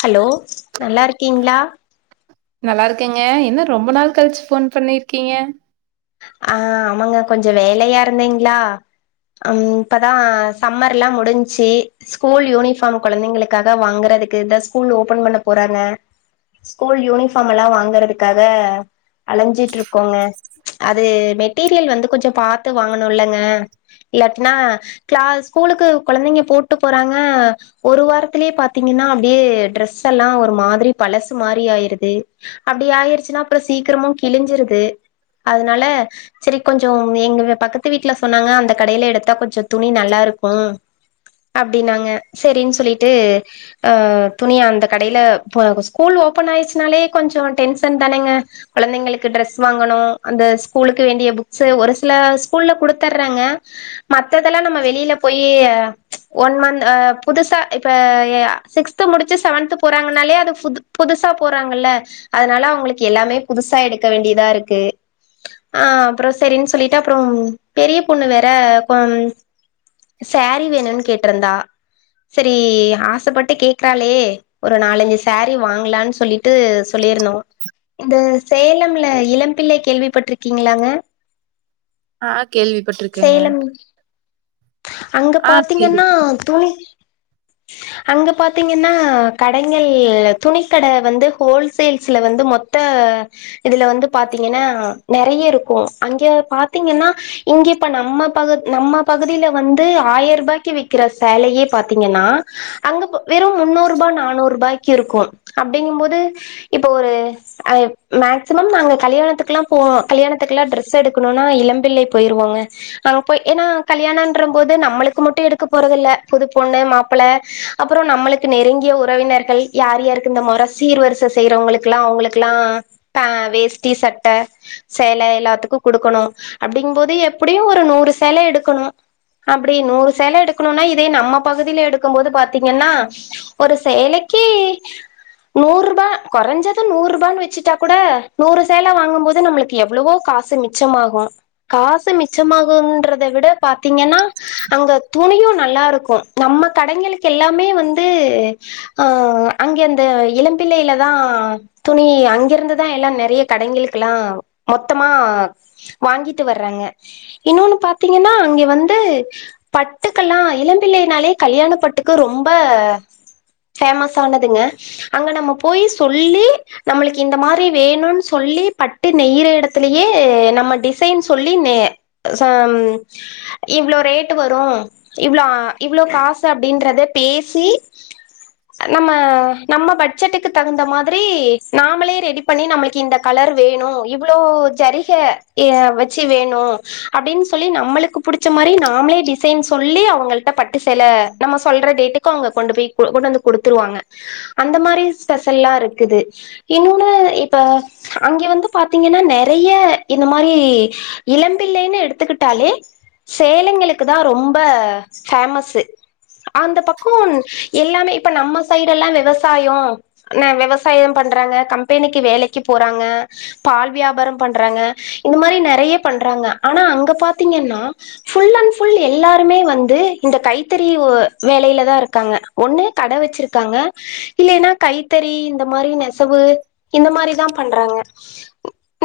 hello நல்லா இருக்கீங்களா நல்லா இருக்கேங்க என்ன ரொம்ப நாள் கழிச்சு ஃபோன் பண்ணிருக்கீங்க ஆ ஆமாங்க கொஞ்ச வேலையா இருந்தேங்களா அம் இப்பதா சம்மர்ல்லா முடிஞ்ச்சு ஸ்கூல் யூனிஃபார்ம் கொழந்தைங்களுக்காக வாங்குறதுக்கு இத ஸ்கூல் ஓபன் பண்ண போறாங்க ஸ்கூல் யூனிஃபாமல்லா வாங்கறதுக்காக அலஞ்சிட்டுருக்கோங்க அது மெட்டீரியல் வந்து கொஞ்ச பாத்து வாங்கணுலங்க இல்லாட்டனா க்ளாஸ் ஸ்கூலுக்கு கொழந்தைங்க போட்டு போறாங்க ஒரு வாரத்திலயே பாத்தீங்கன்னா அப்படியே ட்ரெஸ் எல்லா ஒரு மாதிரி பழசு மாரி ஆயிருது அப்டி ஆயிருச்சுன்னா அப்ரோ சீக்கிரமு கிழிஞ்சிருது அதனால சரி கொஞ்ஜோ எங்க பக்கத்து வீட்டுல சொன்னாங்க அந்த கடையில எடுத்தா கொஞ்ச துணி நல்லாருக்கு அப்டினாங்க சரின்னு சொல்லிட்டு அ துணியா அந்த கடையில ப ஸ்கூல் ஓப்பன் ஆயிருச்சுனாலே கொஞ்ச டென்ஷன் தானங்க கொழந்தைங்களுக்கு ட்ரெஸ் வாங்கணு அந்த ஸ்கூலுக்கு வேண்டிய புக்ஸ்சு ஒரு சில ஸ்கூல்ல குடுத்தர்றாங்க மத்ததெல்லா நம்ம வெளியில போயி ஒன் மந்த் அ புதுசா இப்ப அ சிக்ஸ் த் முடிச்சு செவன்த் போறாங்கன்னாலே அது புது புதுசா போறாங்கல்ல அதனால அவங்களுக்கு எல்லாமே புதுசா எடுக்க வேண்டியதா இருக்கு ஆ அப்றோ சேரின்னு சொல்லிட்டு அப்றோ பெரிய பொண்ணு வேற கொ சாரி வேணு கேட்டுருந்தா செரி ஆசப்பட்டு கேக்றாளே ஒரு நாலஞ்சு சேரீ வாங்கலான்னு சொல்லிட்டு சொல்லியிருந்தோ இந்த சேலம்ல இளம்பிள்ளை கேள்விப்பட்டிருக்கீங்களாங்க ஆ கேள்விப்பட்ருக்கங்க சேலம் அங்க பாத்தீங்கன்னா கேள்விப்பட் துணி [inaudible] அங்க பாத்தீங்கன்னா கடைங்கள் துணி கட வந்து ஹோல்சேல்ஸ்ல வந்து மொத்த இதுல வந்து பாத்தீங்கன்னா நெறைய இருக்கு அங்க பாத்தீங்கன்னா இங்க இப்ப நம்ம ப நம்ம பகுதில வந்து ஆயிர் ரூபாய்க்கு விக்கிற சேலையே பாத்தீங்கன்னா அங்க இப்ப வெறு முன்னுரூபா நானுரூபாய்க்கு இருக்கு அப்டிங்கும் போது இப்ப ஒரு ஆ மேக்சிமம் நாங்க கல்யாணத்துக்குல்லா போ கல்யாணத்துக்குல்லா டிரெஸ் எடுக்கணுனா இளம்பிள்ளை போயிருவோங்க அங்க போய் ஏன்னா கல்யாண [unintelligible] போது நம்மளுக்கு மட்டு எடுக்க போறத இல்ல புது பொண்ணு மாப்பள அப்றோ நம்மளுக்கு நெருங்கிய உறவினர்கள் யார் யாருக்கு இந்த மொற சீர்வரிச செய்யறவங்களுக்குல்லா அவங்களுக்குல்லா ஆ வேஷ்டி சட்ட சேல எல்லாத்துக்கு குடுக்கணு அப்டிங்கும் போது எப்டியு ஒரு நூறு சேல எடுக்கணு அப்டி நூறு சேல எடுக்கணுனா இதே நம்ம பகுதில எடுக்கும் போது பாத்தீங்கன்னா ஒரு சேலக்கி நூர்ரூபா கொறஞ்சது நூர்ரூபான்னு வெச்சுட்டா கூட நூறு சேல வாங்கும்போது நம்மளுக்கு எவ்ளவோ கா மிச்சமாகு காசு மிச்சமாகுன்றத விட பாத் த்தீங்கன்னா அங்க துணியு நல்லா இருக்கு நம்ம கடைங்களுக்கு எல்லாமே வந்து ஆ அங்க அந்த இளம்பிள்ளைலதா துணி அங்கிருந்துதா எல்லா நெறைய கடைங்களுக்குல்லா மொத்தமா வாங்கிட்டு வர்றங்க இன்னொன்னு பாத்தீங்கன்னா அங்க வந்து பட்டுக்கெல்லா இளம்பிள்ளைனாலே கல்யாண பட்டுக்கு ரொம்ப பேஃமஸ் ஆனதுங்க அங்க நம்ம போயி சொல்லி நம்மளுக்கு இந்த மாரி வேணுனு சொல்லி பட்டு நெயிற எடத்துலயே நம்ம டிசைன் சொல்லி நெ [unintelligible] இவ்ளோ ரேட்டு வரு இவ்ளோ ஆ இவ்ளோ காசு அப்டின்றத பேசி நம்ம நம்ம பட்ஜெட்டுக்கு தகுந்த மாதிரி நாமளே ரெடி பண்ணி நம்மளுக்கு இந்த கலர் வேணு இவ்ளோ ஜரிக வெச்சு வேணு அப்டின்னு சொல்லி நம்மளுக்கு புடிச்ச மாரி நாமளே டிசைன் சொல்லி அவங்கள்ட பட்டு சேல நம்ம சொல்ற டேட்டுக்கு அவங்க கொண்டு போய் கொண்டு வந்து குடுத்துருவாங்க அந்த மாரி ஸ்பெஷல்லா இருக்குது இன்னொன்னு இப்ப அங்க வந்து பாத்தீங்கன்னா நெறைய இந்த மாரி இளம்பிள்ளைன்னு எடுத்துக்கிட்டாலே சேலைங்களுக்கு தா ரொம்ப ஃபேமஸ்சு அந்த பக்கோ எல்லாமே இப்ப நம்ம சைடு எல்லா விவசாயோ என்ன விவசாய பண்றாங்க கம்பெனிக்கு வேலைக்கி போறாங்க பால் வியாபார பண்றாங்க இந்த மாரி நெறைய பண்றாங்க ஆனா அங்க பாத்தீங்கன்னா ஃபுல் அண்ட் ஃபுல் எல்லாருமே வந்து இந்த கைத்தறி வேலையிலதா இருக்காங்க ஒன்னு கட வெச்சிருக்காங்க இல்லேனா கைத்தறி இந்த மாரி நெசவு இந்த மாரிதா பண்றாங்க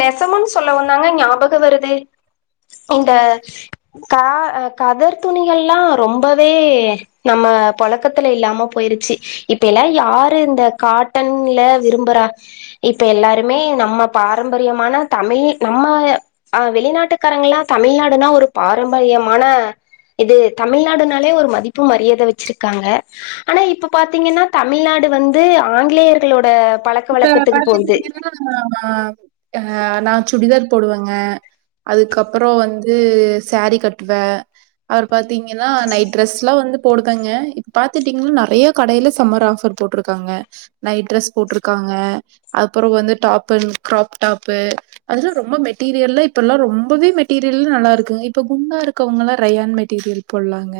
நெசவுன் சொல்லவுந்தாங்க ஞாபக வருது இந்த கா அ கதர் துணிகள்லா ரொம்பவே நம்ம பொழக்கத்துல இல்லாம போய்ருச்சி இப்பயெல்லா யாரு இந்த காட்டன்ல விரும்பறா இப்ப எல்லாருமே நம்ம பாரம்பரியமான தமிழ் நம்ம ஆ வெளிநாட்டுக்காரங்கல்லா தமிழ்நாடுனா ஒரு பாரம்பரியமான இது தமிழ்நாடுனாலே ஒரு மதிப்பு மரியாத வெச்சிருக்காங்க ஆனா இப்ப பாத்தீங்கன்னா தமிழ்நாடு வந்து ஆங்கிலேயர்களோட பழக்க வழக்கத்துக்கு போகுது ஆமா ஆ நா சுடிதார் போடுவங்க அதுக்கப்றோ வந்து சேரி கட்டுவே அவர் பாத்தீங்கன்னா நைட் ட்ரஸ்லா வந்து போடுக்காங்க இப்ப பாத்துட்டீங்ன் நெறைய கடைல சம்மர் ஆஃபர் போட்ருக்காங்க நைட் ட்ரஸ் போட்ருக்காங்க அப்பறோ வந்து டாப்பு அண் க்ராப் டாப்பு அதுலா ரொம்ப மெட்டீரியல்லா இப்பல்லா ரொம்பவே மெட்டீரியல்லா நல்லாருக்குங் இப்ப குண்டா இருக்கவ்ங்கல்லா ரையான் மெட்டீரியல் பொல்லாங்க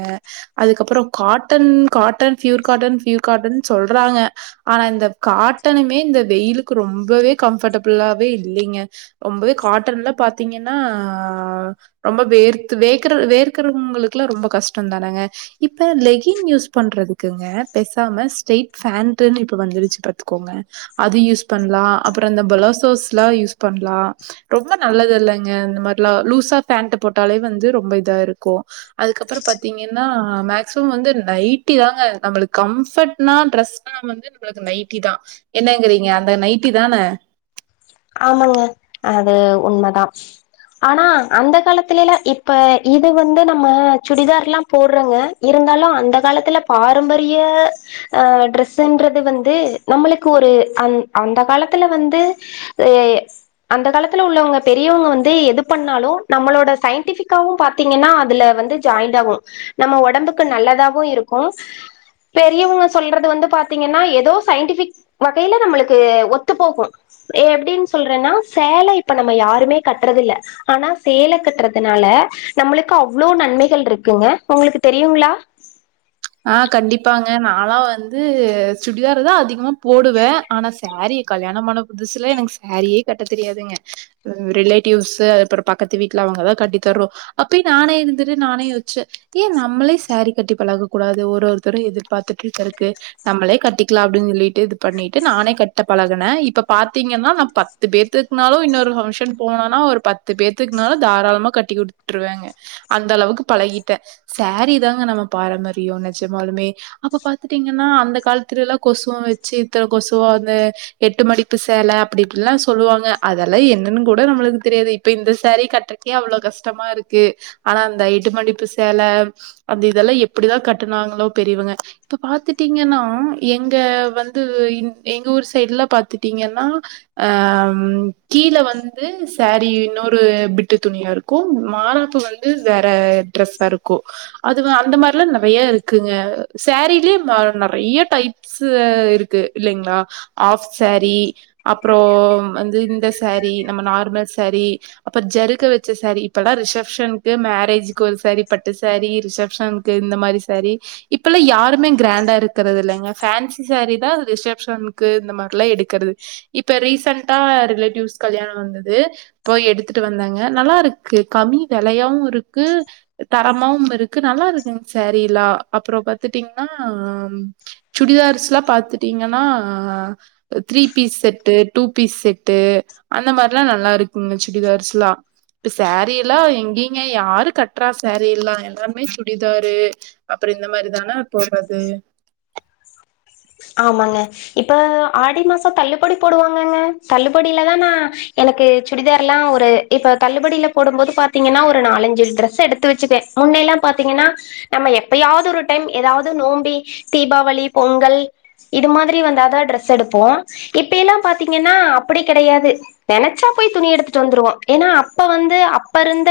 அதுக்கப்றோ cotton cotton pure cotton pure cotton சொல்றாங்க ஆனா இந்த காட்டனுமே இந்த வெய்லுக்கு ரொம்பவே கம்ஃபடபிளாவே இல்லீங்க ரொம்பவே காட்டன்லா பாத்தீங்கன்னா ரொம்ப வேர்த்து வேக்கற வேர்க்கறவுங்களுக்குலா ரொம்ப கஷ்டந்தானங்க இப்ப லெகின் யூஸ் பண்றதுக்குங்க போசாம ஸ்ட்ரெய்ட் ஃபேண்ட்டுன் இப்ப வந்துருச்சு பாத்து க்கோங்க அது யூஸ் பண்லா அப்பறோ இந்த பலோசோஸ்லா யூஸ் பண்லா ரொம்ப நல்லதுல்லங்க இந்த மாரிலா லூஸா ஃபேண்ட்டு போட்டாலே வந்து ரொம்ப இதா இருக்கு அதுக்கப்பறோ பாத்தீங்கன்னா மேக்ஸ்மம் வந்து நைட்டி தாங்க நம்மளுக் கம்ஃபட்னா ட்ரஸ் ஸுன்னா வந்து நம்மளுக் நைட்டி தா என்னங்கறீங்க அந்த நைட்டி தான ஆமாங்க அது உண்மதா ஆனா அந்த காலத்துலலா இப்ப இது வந்து நம்ம சுடிதார்லா போட்றோங்க இருந்தாலு அந்த காலத்துல பாரம்பரிய ஆ ட்ரஸ்ஸுன்றது வந்து நம்மளுக்கு ஒரு அந் அந்த காலத்துல வந்து சே அந்த காலத்துல உள்ளவங்க பெரியவங்க வந்து எது பண்ணாலு நம்மளோட சய்ன்ட்டிஃபிக்காவு பாத் தீங்கன்னா அதுல வந்து ஜாய்ண்ட் ஆகு நம்ம ஒடம்புக்கு நல்லதாவு இருக்கு பெரியவங்க சொல்றது வந்து பாத்தீங்கன்னா எதோ சய்ன்ட்டிஃபிக் வகைல நம்ளுக்கு ஒத்து போகு ஏ எப்டின் சொல்றன்னா சேல இப்ப நம்ம யாருமே கட்றதில்ல ஆனா சேல கட்றதுனால நம்மளுக்கு அவ்ளோ நன்மைகள்ருக்குங்க உங்களுக்கு தெரியுங்ளா ஆ கண்டிப்பாங்க நாலா வந்து சுடிதாரு தா அதிகமா போடுவே ஆனா சேரி கல்யாணமான புதுசுல எனக் சேரியே கட்ட தெரியாதுங்க ம் ரிலேட்டிவ்ஸ்ஸு அப்பறோ பக்கத்து வீட்ல அவ்ங்கதா கட்டித்தர்ணு அப்பயே நானே இருந்துட்டு நானே யோஸ்ச்சே ஏ நம்மளே சேரி கட்டி பழக க்கூடாது ஒரு ஒருத்தரு எதிர்பாத்துட்ருக்கறக்கு நம்மளே கட்டிக்கலா அப்டின் சொல்லீட்டு இது பண்ணீட்டு நானே கட்ட பழகுனே இப்ப பாத்தீங்கன்னா நா பத் து பேர்த்துக்னாலு இன்னோரு ஃபம்க்ஷன் போனானா ஒரு பத்து பேர்த்துக்னாலு தாராளமா கட்டி குடுத்துருவேங்க அந்தளவுக்கு பழகிட்டே சேரி தாங்க நம்ம பாரம்பரியோ நெஜமாலுமே அப்ப பாத்துட்டீங்கன்னா அந்த காலத்துலெல்லா கொசுவு வெச்சு இத்தன கொசுவு வந்து எட்டு மடிப்பு சேல அப்டி இப்டில்லா சொல்லுவாங்க அதெல்லா என்னன்னு கூட நம்மளுக்கு தெரியாது இப்ப இந்த சேரீ கட் ஏ அவ்ளோ கஷ்டமாருக்கு ஆனா அந்த எட்டு மடிப்பு சேல அந்த இதெல்லா எப் புடிதா கட்டுனாங்களோ பெரியவங்க இப்ப பாத்துட்டீங்கன்னா எங்க வந்து எங்க ஊர் சைட்ல பாத்துட்டீங்கன்னா அ கீழ வந்து சாரீ இன்னொரு பிட்டு துணியா இருக் க்கு மாராப்பு வந்து வேற டிரெஸ்ஸாருக்கு அது அந்த மாரி ல நறைய இருக்குங்க சேரீலயே ந நறைய டைப்ஸ் இருக்கு இல்லைங்களா ஆஃப் சேரீ அப்பறோ வந்து இந்த சேரீ நம்ம நார்மல் சேரீ அப்ப ஜெருக வச்ச சாரீ இப்பல்லா ரிசப்ஷனுக்கு மேரேஜுக்கு ஒரு சாரீ பட்டு சாரீ ரிசப்ஷன் க்கு இந்த மாரி சாரீ இப்பெல்லா யாருமே கிராண்டா இருக்கறது இல்லைங்க ஃபேன்சி சாரீ தா அது ரிசப்ஷனுக்கு இந்த மாரில்லா எடுக்கறது இப்ப ரீசன்டா ரிலேட்டிவ்ஸ் கல்யாணோ வந்தது போய் எடுத்துட்டு வந்தாங்க நல்லாருக்கு கம்மி வெலயாவு இருக்கு தரமாவுமிருக்கு நல்லாருக்குங்க சாரீயெல்லா அப்பறோ பாத்துட்டீங்கன்னா ம் சுடிதார்ஸ்ல்லாம் பாத்துட்டீங்கன்னா three piece set two piece set அந்த மாரிலா நல்லாருக்குங்க சடிதார்ஸ்லா இப்ப சேரீல்லா எங்கிங்க யாரு கட்றா சேரீல்லா எல்லாருமே சுடி டிதாரு அப்பறோ இந்த மாரி தான போறது ஆமாங்க இப்ப ஆடி மாசோ தள்ளுபடி போடுவாங்கங்க தள்ளுபடியிலதா நா எனக்கு சுடிதார்ல்லா‌ஒரு இப்ப தள்ளுபடியில போடும் போது பாத்தீங்கன்னா ஒரு நாலஞ்சு டிரெஸ் எடுத்து வச்சுப்பே முன்னயெல்லா பாத்தீங்கன்னா நம்ம எப்யாவது ஒரு டைம் ஏதாது நோம்பி தீபாவளி பொங்கல் இது மாதிரி வந்தாதா ட்ரெஸ் எடுப்போ இப்பெல்லா பாத்தீங்கன்னா அப்பிடி கெடையாது நெனச்சா போய் துணி எடுத்துட்டு வந்துருவோ ஏன்னா அப்ப வந்து அப்பருந்த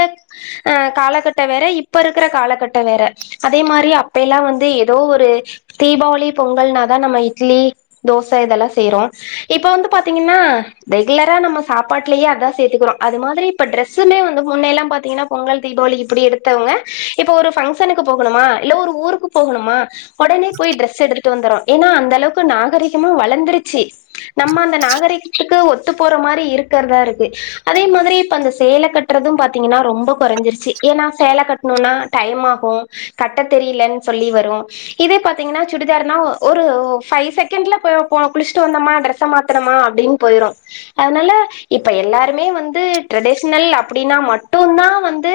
ஆ காலகட்ட வேற இப்ப இருக்கற காலகட்ட வேற அதே மாரி அப்பெல்லா வந்து ஏதோ ஒரு தீபாவளி பொங்கல்னாதா நம்ம இட்லி தோச இதெல்லா செய்றோ இப்ப வந்து பாத்தீங்கன்னா ரெகுலரா நம்ம சாப்பாட்லயே அதா சேத்துக்குறோ அது மாதிரி இப்ப டிரெஸ்ஸுமே வந்து முன்ன எல்லா பாத்தீங்கன்னா பொங்கல் தீபாவளி இப்பிடி எடுத்தவங்க இப்ப ஒரு ஃபங்க்ஷனுக்கு போகணுமா இல்ல ஒரு ஊருக்கு போகணுமா ஒடனே போய் ட்ரெஸ் எடுத்துட்டு வந்துருவோ ஏன்னா அந்த அளவுக்கு நாகரிகமும் வளர்ந்துருச்சு நம்ம அந்த நாகரிகத்துக்கு ஒத்து போற மாரி இருக்கறதா இருக்கு அதே மாரி இப்ப அந்த சேல கட் றது பாத்தீங்கன்னா ரொம்ப கெறைஞ்சிருச்சு ஏன்னா சேல கட்ணுன்னா டைமாகு கட்ட தெரியலன்னு சொல்லி வரு இதே பாத்தீங்கன்னா சுடிதார்னா ஒரு ஃபைவ் செகண்ட்ல போய் குளிச்சுட்டு வந்தோமா டிரெஸ்ஸ மாத்தனமா அப்டின்னு போயிரு அதனால இப்ப எல்லாருமே வந்து ட்ரெடிஷனல் அப்டின்னா மட்டு தா வந்து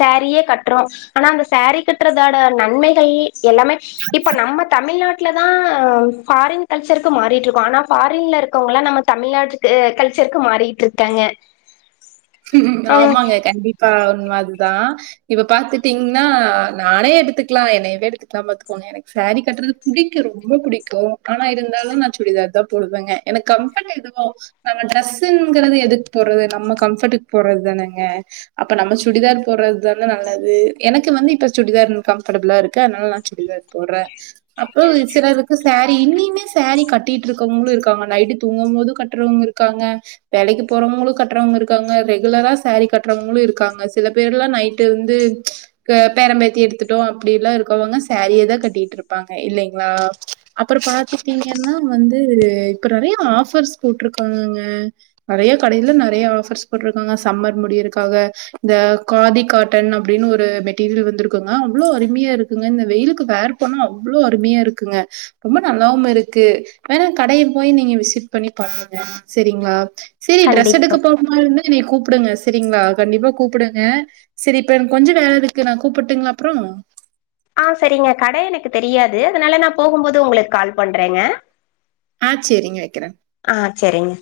சேரீயே கட்றோ ஆனா அந்த சேரீ கட்றதோட நன்மைகள் எல்லாமே இப்ப நம்ம தமிழ்நாட் லதா ஃபாரின் கல்ச்சருக்கு மாறிட்டுருக்கோ ஆனா ஃபாரின்ல இருக்கவங்கள நம்ம தமிழ்நாட்டு அ கல்ச்சருக்கு மாறிட்டுருக்காங்க ஆமாங்க கண்டிப்பா உண்ம அதுதா இப்ப பாத்துட்டீஙன்னா நானே எடுத்துக்கலா என்னயவே எடுத்துக்கலா பாத்துக்கோங்க எனக் சாரீ கட்றது புடிக்கு ரொம்ப புடிக்கு ஆனா இருந்தாலும் நா சுடிதார் தா போடுவேங்க எனக்கு கம்பர்ட் எதுவோ நம்ம டிரெஸ்ங்குறது எதுக்கு போறது நம்ம கம்பர்ட்க் போறதுதானங்க அப்ப நம்ம சுடிதார் போறது தானே நல்லது எனக்கு வந்து இப்ப சுடிதார் கம்ஃபர்டபுளா இருக்கு அனால நா சுடிதார் போட்றே அப்றோ சிலருக்கு சாரீ இன்னயுமே சாரீ கட்டிட்டு இருக்கவங்களு இருக்காங்க நைட்டு தூங்கும் போது கட்றவங்க இருக்காங்க வேலைக்கு போறவங்களு கட்றவங்க இருக்காங்க ரெகுலரா சேரீ கட்றவங்களு இருக்காங்க சில பேர்லா நைட்டு வந்து அ பேரம் பேத்தி எடுத்துட்டோ அப்டில்லா இருக்கவங்க சாரீயே தா கட்டிட்டு இருப்பாங்க இல்லைங்ளா அப்பறோ பாத்துட்டீங்கன்னா வந்து இப்ப நெறயா ஆஃபர்ஸ் போட்ருக்காங்கங்க நெறையா கடையல நெறையா ஆஃபர்ஸ் போட்ருக்காங்க சம்மர் முடியறக்காக இந்த காதி காட்டன் அப்டின்னு ஒரு மெட்டீரியல் வந்துருக்குங்க அவ்ளோ அருமயா இருக்குங்க இந்த வெயிலுக்கு வேர் பன்னா அவ்வளோ அருமையா இருக்குங்க ரொம்ப நல்லாவும் இருக்கு வேணா கடைய போய் நீங்க விசிட் பண்ணி பாருங்க செரிங்களா செரி டிரெஸ் கண்டிப்பா எடுக்க போற மாரி இருந்தா என்னைய கூப்டுங்க சரிங்களா கண்டிப்பா கூப்டுங்க சரி இப்ப எனக்கு கொஞ்ச வேல இருக்கு நா கூப்ட்டுங்களா அப்பறோ ஆ சரிங்க கட எனக்கு தெரியாது அதனால நா போகும்போது உங்களுக்கு கால் பண்றேங்க ஆ செரிங்க வக்கிறே ஆ செரிங்க